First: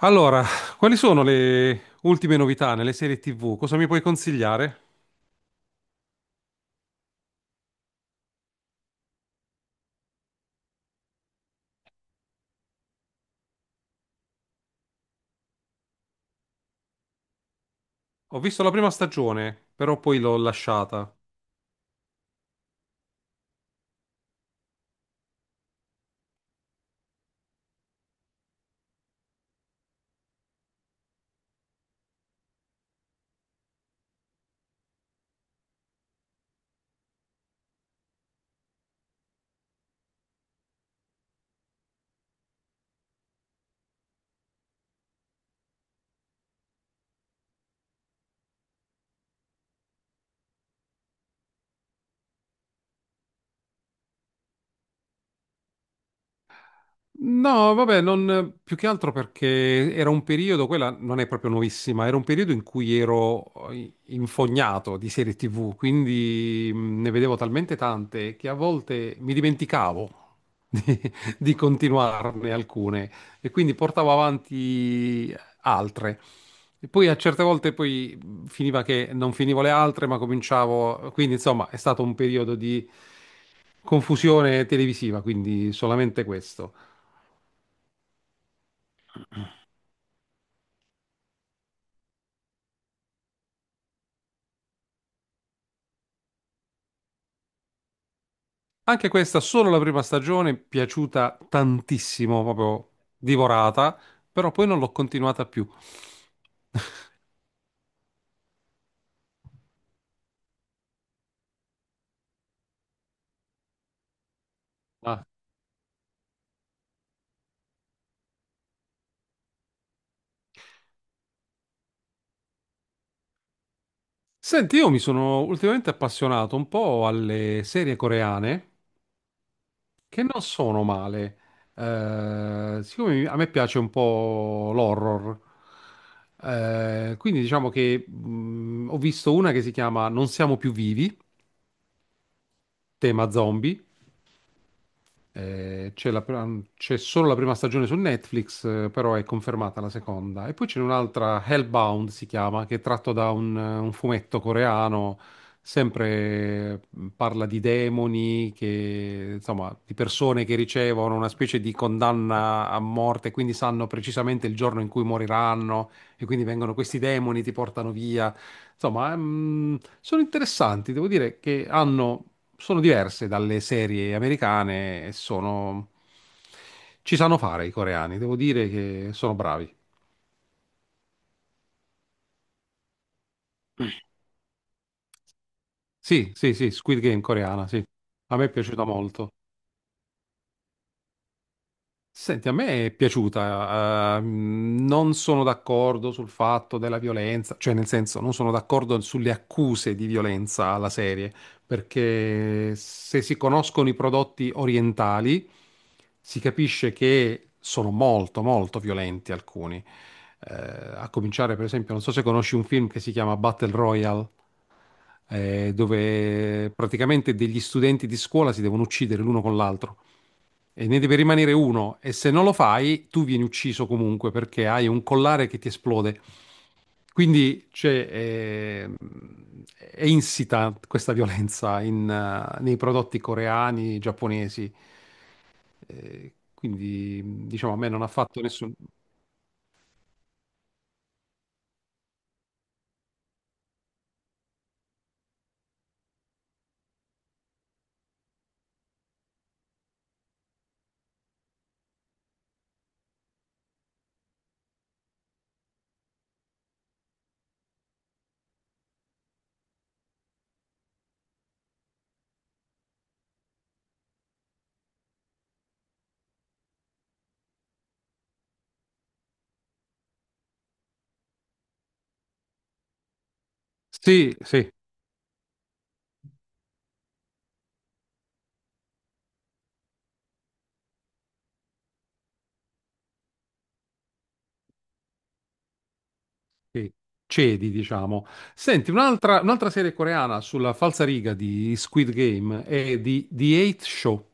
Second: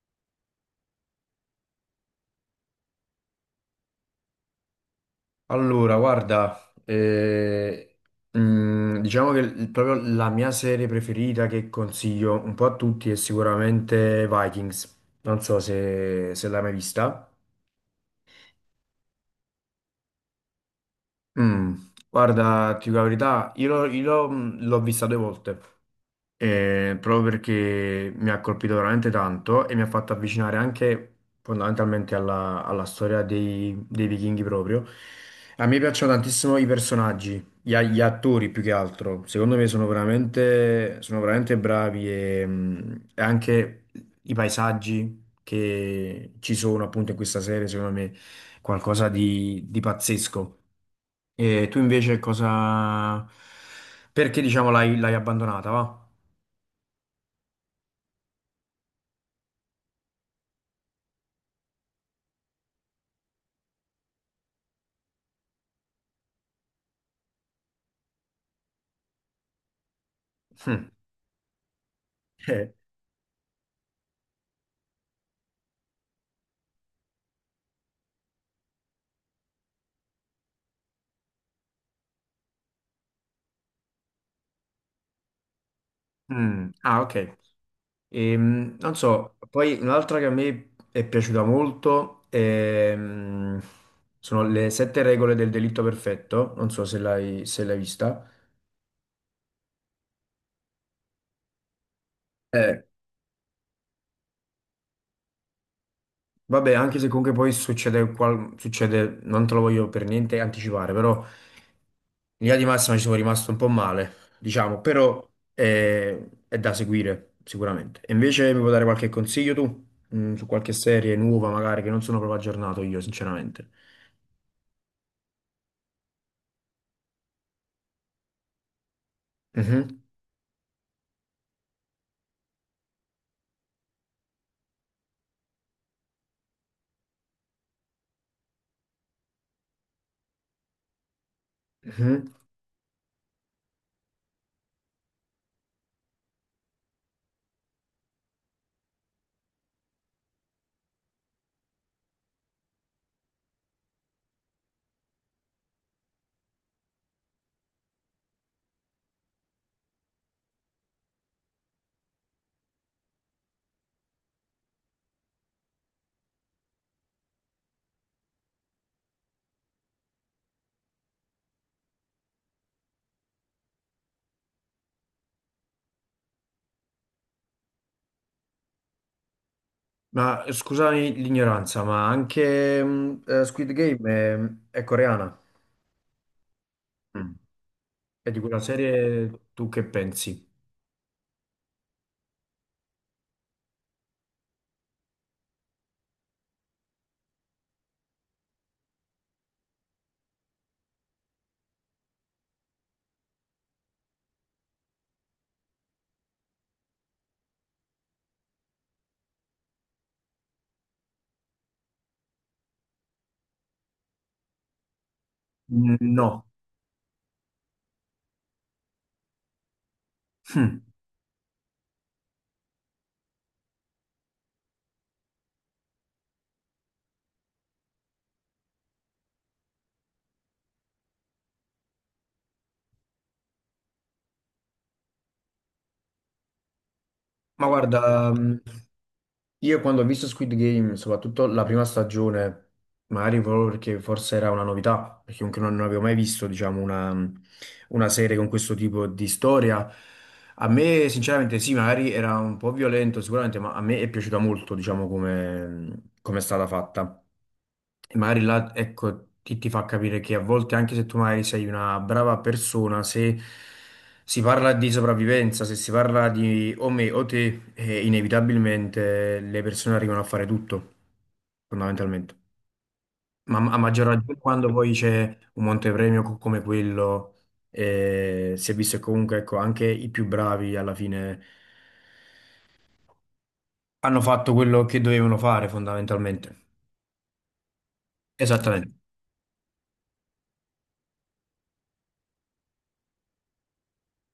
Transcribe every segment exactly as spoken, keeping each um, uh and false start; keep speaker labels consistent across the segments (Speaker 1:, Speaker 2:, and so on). Speaker 1: Allora, quali sono le ultime novità nelle serie tivù? Cosa mi puoi consigliare?
Speaker 2: Allora, guarda, eh, mm, diciamo che il- proprio la mia serie preferita che consiglio un po' a tutti è sicuramente Vikings. Non so se, se l'hai mai vista.
Speaker 1: Ho visto la prima stagione, però poi l'ho lasciata.
Speaker 2: Mm, guarda, ti dico la verità, io l'ho io l'ho- mm, l'ho vista due volte. eh, proprio perché mi ha colpito veramente tanto e mi ha fatto avvicinare anche fondamentalmente alla, alla storia dei, dei vichinghi proprio. A me piacciono tantissimo i personaggi, gli, a- gli attori più che altro. Secondo me sono veramente, sono veramente bravi e, mh, e anche i paesaggi che ci sono appunto in questa serie, secondo me, qualcosa di, di pazzesco. E tu invece cosa... Perché diciamo l'hai l'hai abbandonata, va?
Speaker 1: No, vabbè, non, più che altro perché era un periodo, quella non è proprio nuovissima, era un periodo in cui ero eh, infognato di serie T V, quindi mh, ne vedevo talmente tante che a volte mi dimenticavo di, di continuarne
Speaker 2: Eh,
Speaker 1: alcune e quindi portavo avanti altre. E poi a certe volte poi mh, finiva che non finivo le altre, ma cominciavo, quindi insomma è stato un periodo di confusione televisiva, quindi solamente
Speaker 2: mm,
Speaker 1: questo.
Speaker 2: ah, ok. Ehm, non so, poi un'altra che a me è piaciuta molto ehm, sono le sette regole del delitto perfetto. Non so se l'hai se l'hai vista.
Speaker 1: Anche questa, solo la prima stagione, piaciuta tantissimo,
Speaker 2: Eh,
Speaker 1: proprio divorata, però poi non l'ho continuata più.
Speaker 2: vabbè, anche se comunque poi succede, qual- succede, non te lo voglio per niente anticipare, però in linea di massima ci sono rimasto un po' male, diciamo,
Speaker 1: Ah.
Speaker 2: però eh, è da seguire sicuramente. E invece mi puoi dare qualche consiglio tu, Mm, su qualche serie nuova magari che non sono proprio aggiornato io, sinceramente.
Speaker 1: Senti, io mi sono ultimamente appassionato un po' alle serie coreane,
Speaker 2: Mhm,
Speaker 1: che non sono male. Eh, siccome mi- a me piace un po' l'horror, eh, quindi diciamo che mh, ho visto una che si chiama Non siamo più vivi,
Speaker 2: mhm.
Speaker 1: tema zombie. Eh, c'è la pr- um, c'è solo la prima stagione su Netflix, eh, però è confermata la seconda. E poi c'è un'altra, Hellbound si chiama, che è tratto da un, un fumetto coreano, sempre eh, parla di demoni, che, insomma, di persone che ricevono una specie di condanna a morte, quindi sanno precisamente il giorno in cui moriranno, e quindi vengono questi demoni, ti portano via. Insomma, mm, sono interessanti, devo dire che hanno, sono diverse dalle serie americane e sono... Ci sanno fare i coreani, devo dire che sono bravi.
Speaker 2: Ma eh, scusami l'ignoranza, ma anche mh, eh, Squid Game è, è coreana.
Speaker 1: Sì, sì, sì, Squid Game
Speaker 2: Mm.
Speaker 1: coreana, sì.
Speaker 2: E
Speaker 1: A
Speaker 2: di
Speaker 1: me è
Speaker 2: quella
Speaker 1: piaciuta molto.
Speaker 2: serie tu che pensi?
Speaker 1: Senti, a me è piaciuta, eh, mh, non sono d'accordo sul fatto della violenza, cioè nel senso non sono d'accordo sulle accuse di violenza alla serie, perché se si conoscono i prodotti orientali si capisce che sono molto molto violenti alcuni. Eh, a cominciare per esempio, non so se conosci un film che si chiama Battle Royale, eh,
Speaker 2: Mm, no.
Speaker 1: dove praticamente degli studenti di scuola si devono uccidere l'uno con l'altro.
Speaker 2: Hm.
Speaker 1: E ne deve rimanere uno e se non lo fai, tu vieni ucciso comunque perché hai un collare che ti esplode. Quindi c'è, eh, è insita questa violenza in, eh, nei prodotti coreani, giapponesi. Eh, quindi
Speaker 2: Ma
Speaker 1: diciamo a me
Speaker 2: guarda,
Speaker 1: non ha fatto
Speaker 2: mh,
Speaker 1: nessun...
Speaker 2: io quando ho visto Squid Game, soprattutto la prima stagione, magari proprio perché forse era una novità, perché comunque non non avevo mai visto, diciamo, una, una serie con questo tipo di storia. A me, sinceramente, sì, magari era un po' violento sicuramente, ma a me è piaciuta molto, diciamo, come, come è stata fatta. E magari là, ecco, ti, ti fa capire che a volte, anche se tu magari sei una brava persona, se si parla di sopravvivenza, se si parla di o me o te, eh, inevitabilmente le persone arrivano a fare tutto, fondamentalmente. Ma a maggior
Speaker 1: Sì,
Speaker 2: ragione
Speaker 1: sì,
Speaker 2: quando poi c'è un montepremio co- come quello, eh, si è visto che comunque, ecco, anche i più bravi alla fine hanno fatto quello che dovevano fare, fondamentalmente.
Speaker 1: sì, cedi, diciamo. Senti,
Speaker 2: Esattamente.
Speaker 1: un'altra un'altra serie coreana sulla falsariga di Squid Game è di The Eight Show,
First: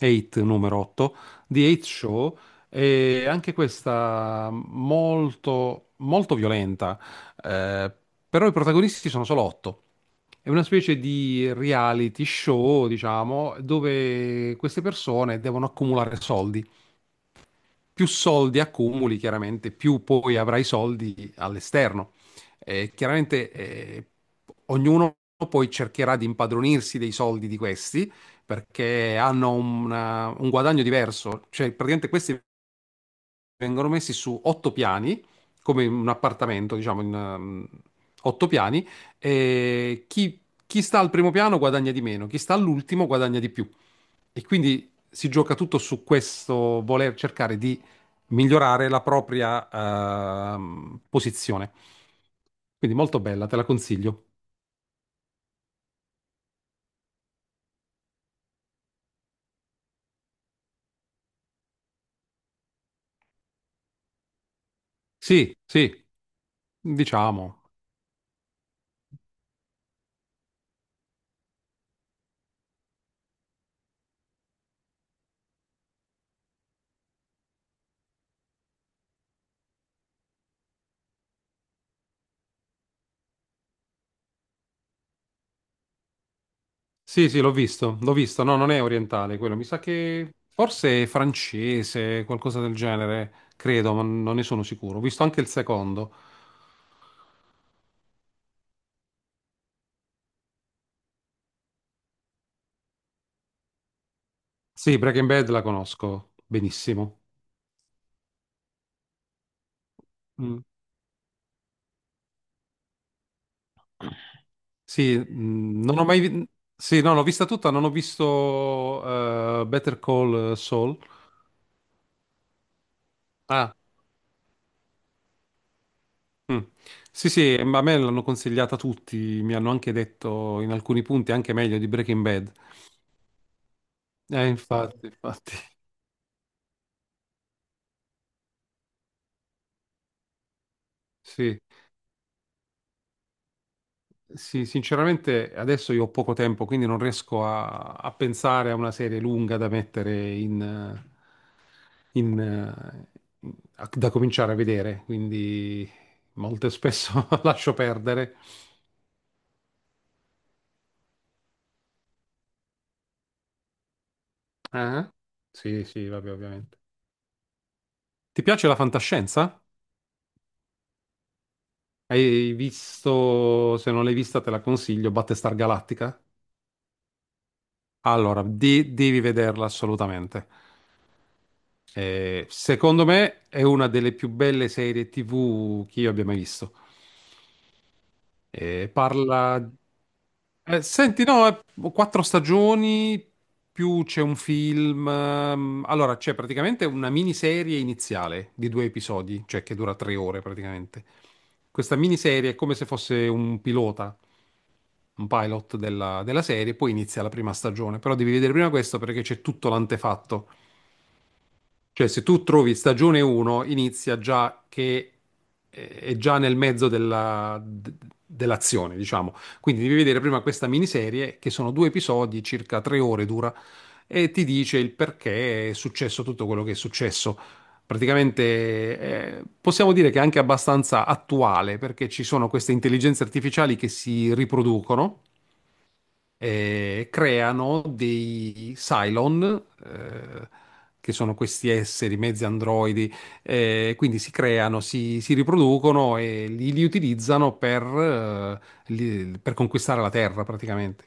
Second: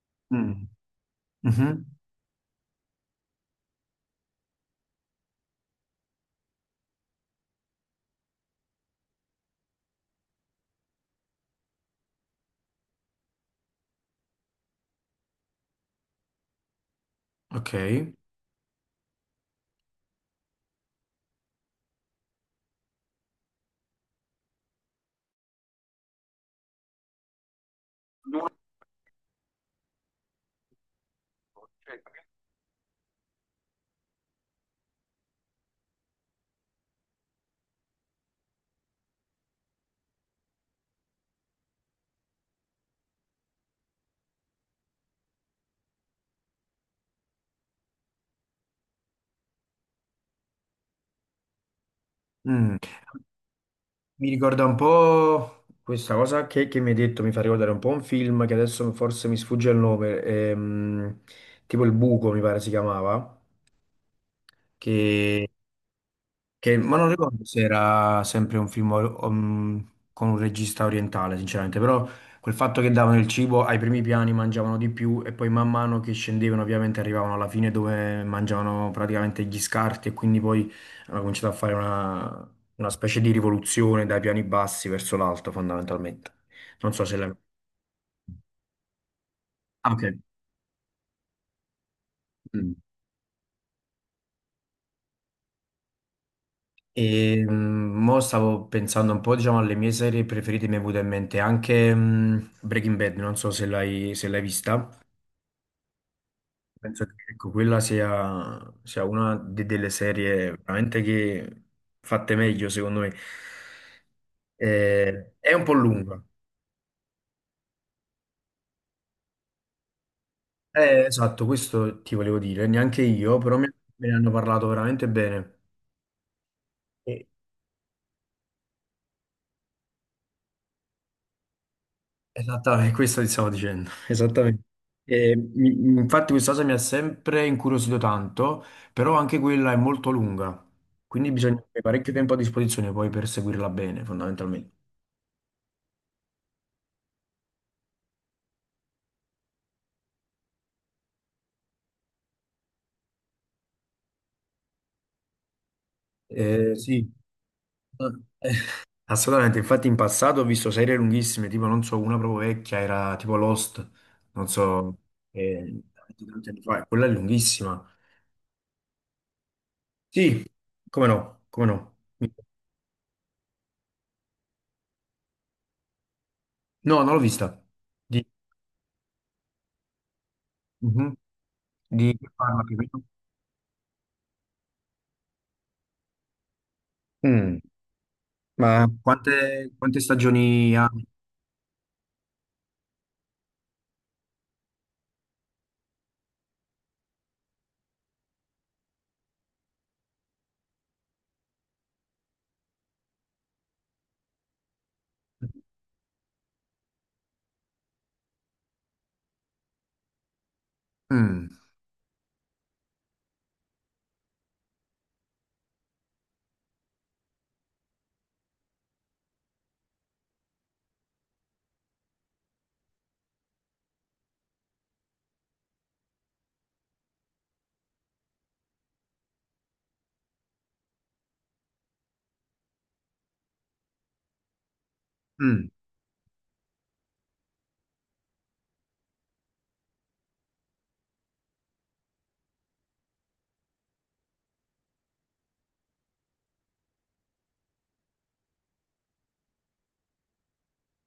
Speaker 1: otto
Speaker 2: Mm.
Speaker 1: numero otto, The Eight
Speaker 2: Mhm.
Speaker 1: Show, è anche questa molto, molto violenta, eh, però i protagonisti sono solo otto. È una specie di reality show, diciamo, dove queste persone devono accumulare soldi,
Speaker 2: Ok.
Speaker 1: più soldi accumuli, chiaramente, più poi avrai soldi all'esterno. Eh, chiaramente eh, ognuno poi cercherà di impadronirsi dei soldi di questi perché hanno una- un guadagno diverso, cioè praticamente questi vengono messi su otto piani, come in un appartamento, diciamo, in ehm, otto piani, e chi, chi sta al primo piano guadagna di meno, chi sta all'ultimo guadagna di più. E quindi si gioca tutto su questo voler cercare di migliorare la propria ehm, posizione.
Speaker 2: Mm.
Speaker 1: Quindi molto bella, te la consiglio.
Speaker 2: Mi ricorda un po' questa cosa che, che mi hai detto, mi fa ricordare un po' un film che adesso forse mi sfugge il nome, ehm, tipo Il Buco mi pare si chiamava, che
Speaker 1: Sì, sì,
Speaker 2: Che, ma non ricordo
Speaker 1: diciamo.
Speaker 2: se era sempre un film um, con un regista orientale, sinceramente, però quel fatto che davano il cibo ai primi piani mangiavano di più e poi man mano che scendevano ovviamente arrivavano alla fine dove mangiavano praticamente gli scarti e quindi poi hanno cominciato a fare una, una specie di rivoluzione dai piani bassi verso l'alto fondamentalmente. Non so se
Speaker 1: Sì,
Speaker 2: l'hai...
Speaker 1: sì, l'ho visto, l'ho visto. No, non è orientale quello, mi sa
Speaker 2: Ah, ok.
Speaker 1: che forse è francese, qualcosa
Speaker 2: Mm.
Speaker 1: del genere, credo, ma non ne sono sicuro. Ho visto anche il secondo.
Speaker 2: E mm, mo stavo pensando un po', diciamo, alle mie serie preferite, mi è venuta in mente anche mm, Breaking Bad, non so se l'hai se l'hai vista.
Speaker 1: Sì, Breaking Bad la conosco
Speaker 2: Penso che
Speaker 1: benissimo.
Speaker 2: ecco, quella sia, sia una de- delle serie
Speaker 1: Mm.
Speaker 2: veramente che fatte meglio, secondo me.
Speaker 1: Sì,
Speaker 2: Eh, è un po'
Speaker 1: mm, non ho mai...
Speaker 2: lunga.
Speaker 1: vi- Sì, no, l'ho vista tutta, non ho visto eh, Better Call Saul.
Speaker 2: Eh, esatto, questo ti volevo dire, neanche io, però me
Speaker 1: Ah,
Speaker 2: me ne hanno parlato veramente bene.
Speaker 1: mm. Sì, sì, ma a me l'hanno consigliata tutti, mi hanno anche detto in alcuni punti anche meglio di Breaking Bad.
Speaker 2: Esattamente, questo ti stavo dicendo,
Speaker 1: Eh,
Speaker 2: esattamente.
Speaker 1: infatti,
Speaker 2: E
Speaker 1: infatti.
Speaker 2: mi- infatti questa cosa mi ha sempre incuriosito tanto, però anche quella è molto lunga, quindi bisogna
Speaker 1: Sì,
Speaker 2: avere parecchio tempo a disposizione poi per seguirla bene,
Speaker 1: sì,
Speaker 2: fondamentalmente.
Speaker 1: sinceramente adesso io ho poco tempo, quindi non riesco a, a pensare a una serie lunga da mettere in, eh, in, eh, in- a- da cominciare a vedere, quindi molto
Speaker 2: Eh, sì,
Speaker 1: spesso lascio perdere.
Speaker 2: assolutamente, infatti in passato ho visto serie lunghissime, tipo non so, una proprio vecchia era tipo Lost, non so,
Speaker 1: Ah,
Speaker 2: eh,
Speaker 1: sì, sì,
Speaker 2: tanti
Speaker 1: vabbè,
Speaker 2: tanti anni
Speaker 1: ovviamente.
Speaker 2: fa, quella è lunghissima.
Speaker 1: Ti piace la fantascienza?
Speaker 2: Sì, come no, come no.
Speaker 1: Hai visto, se non l'hai vista te la consiglio, Battlestar Galactica?
Speaker 2: No, non l'ho vista. Di...
Speaker 1: Allora, de- devi vederla assolutamente.
Speaker 2: Mhm. Di che
Speaker 1: Eh,
Speaker 2: parla più o meno?
Speaker 1: secondo me è una delle più belle serie T V che io abbia mai visto.
Speaker 2: Mm, ma
Speaker 1: Eh, parla...
Speaker 2: Quante, quante stagioni
Speaker 1: eh,
Speaker 2: ha?
Speaker 1: Senti, no, eh, quattro stagioni, più c'è un film. ehm, Allora, c'è praticamente una miniserie iniziale di due episodi, cioè che dura tre ore praticamente. Questa miniserie è come se fosse un pilota un pilot della, della serie, poi inizia la prima stagione. Però devi vedere prima questo perché c'è tutto l'antefatto.
Speaker 2: Mm,
Speaker 1: Cioè, se tu trovi stagione uno, inizia già che eh, è già nel mezzo della- d- dell'azione, diciamo. Quindi devi vedere prima questa miniserie, che sono due episodi, circa tre ore dura, e ti dice il perché è successo tutto quello che è successo. Praticamente eh, possiamo dire che è anche abbastanza attuale perché ci sono queste intelligenze artificiali che si riproducono,
Speaker 2: mm.
Speaker 1: eh, creano dei Cylon, eh, che sono questi esseri, mezzi androidi, eh, quindi si creano, si, si riproducono e li, li utilizzano per, eh, li- per conquistare la Terra praticamente.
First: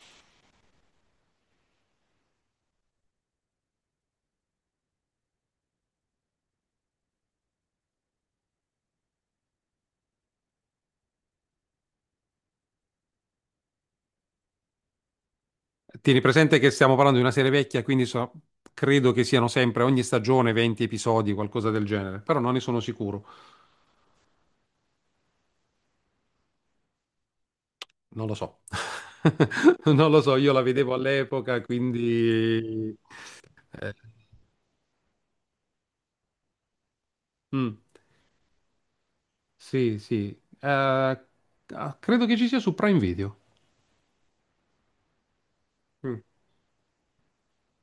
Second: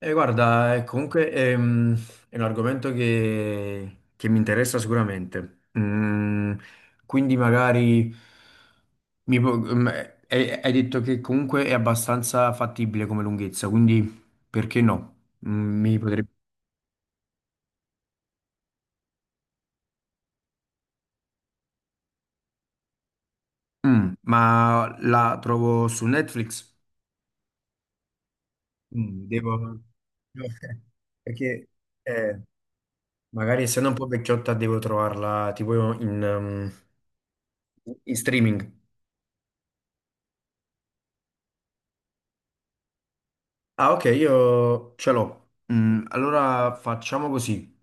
Speaker 2: E guarda, eh, comunque ehm, è, un argomento che, che mi interessa sicuramente. Mm, quindi magari mi pu- mm, eh, hai, hai detto che comunque è abbastanza fattibile come lunghezza, quindi perché no? Mm, mi
Speaker 1: Tieni
Speaker 2: potrebbe...
Speaker 1: presente che stiamo parlando di una serie vecchia, quindi so- credo che siano sempre ogni stagione venti episodi, qualcosa del genere, però non ne sono sicuro,
Speaker 2: Mm, ma la trovo su Netflix?
Speaker 1: non lo so.
Speaker 2: Mm, devo...
Speaker 1: Non lo so, io la vedevo all'epoca,
Speaker 2: Perché... eh,
Speaker 1: quindi...
Speaker 2: Magari essendo
Speaker 1: eh,
Speaker 2: un po' vecchiotta devo trovarla tipo in, um,
Speaker 1: mm.
Speaker 2: in streaming.
Speaker 1: Sì, sì. Eh, ah, credo che ci sia su Prime Video.
Speaker 2: Ah, ok, io ce l'ho. Mm,
Speaker 1: Mm.
Speaker 2: allora facciamo così.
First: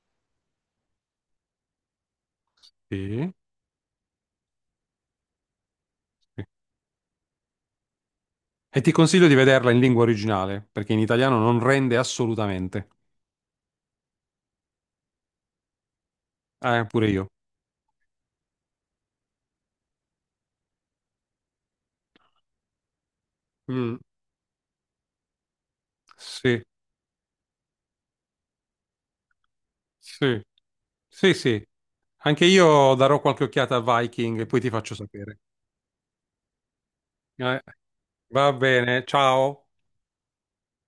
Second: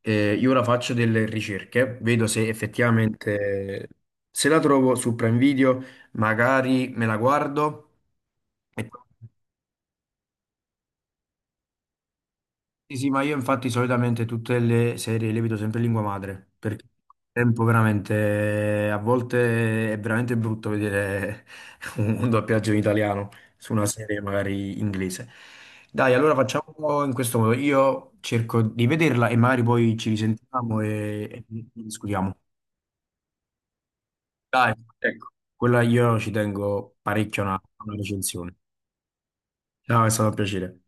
Speaker 2: Eh, io ora faccio delle ricerche, vedo se
Speaker 1: Sì,
Speaker 2: effettivamente se la trovo su Prime Video,
Speaker 1: sì.
Speaker 2: magari me la guardo
Speaker 1: E
Speaker 2: e
Speaker 1: ti
Speaker 2: poi...
Speaker 1: consiglio di vederla in lingua originale, perché in italiano non rende assolutamente.
Speaker 2: Sì, sì, ma io infatti solitamente tutte le serie le vedo sempre in lingua madre, perché
Speaker 1: Eh,
Speaker 2: il
Speaker 1: pure io.
Speaker 2: tempo veramente, a volte è veramente brutto vedere un doppiaggio in italiano su una
Speaker 1: Mm.
Speaker 2: serie magari inglese. Dai, allora
Speaker 1: Sì,
Speaker 2: facciamo in questo modo, io cerco di vederla e magari poi ci
Speaker 1: sì,
Speaker 2: risentiamo
Speaker 1: sì,
Speaker 2: e, e
Speaker 1: sì.
Speaker 2: discutiamo.
Speaker 1: Anche io darò qualche occhiata a Viking e poi ti
Speaker 2: Dai,
Speaker 1: faccio
Speaker 2: ecco,
Speaker 1: sapere.
Speaker 2: quella io ci tengo parecchio a una,
Speaker 1: Eh,
Speaker 2: a una
Speaker 1: va
Speaker 2: recensione.
Speaker 1: bene, ciao.
Speaker 2: Ciao, è stato un piacere.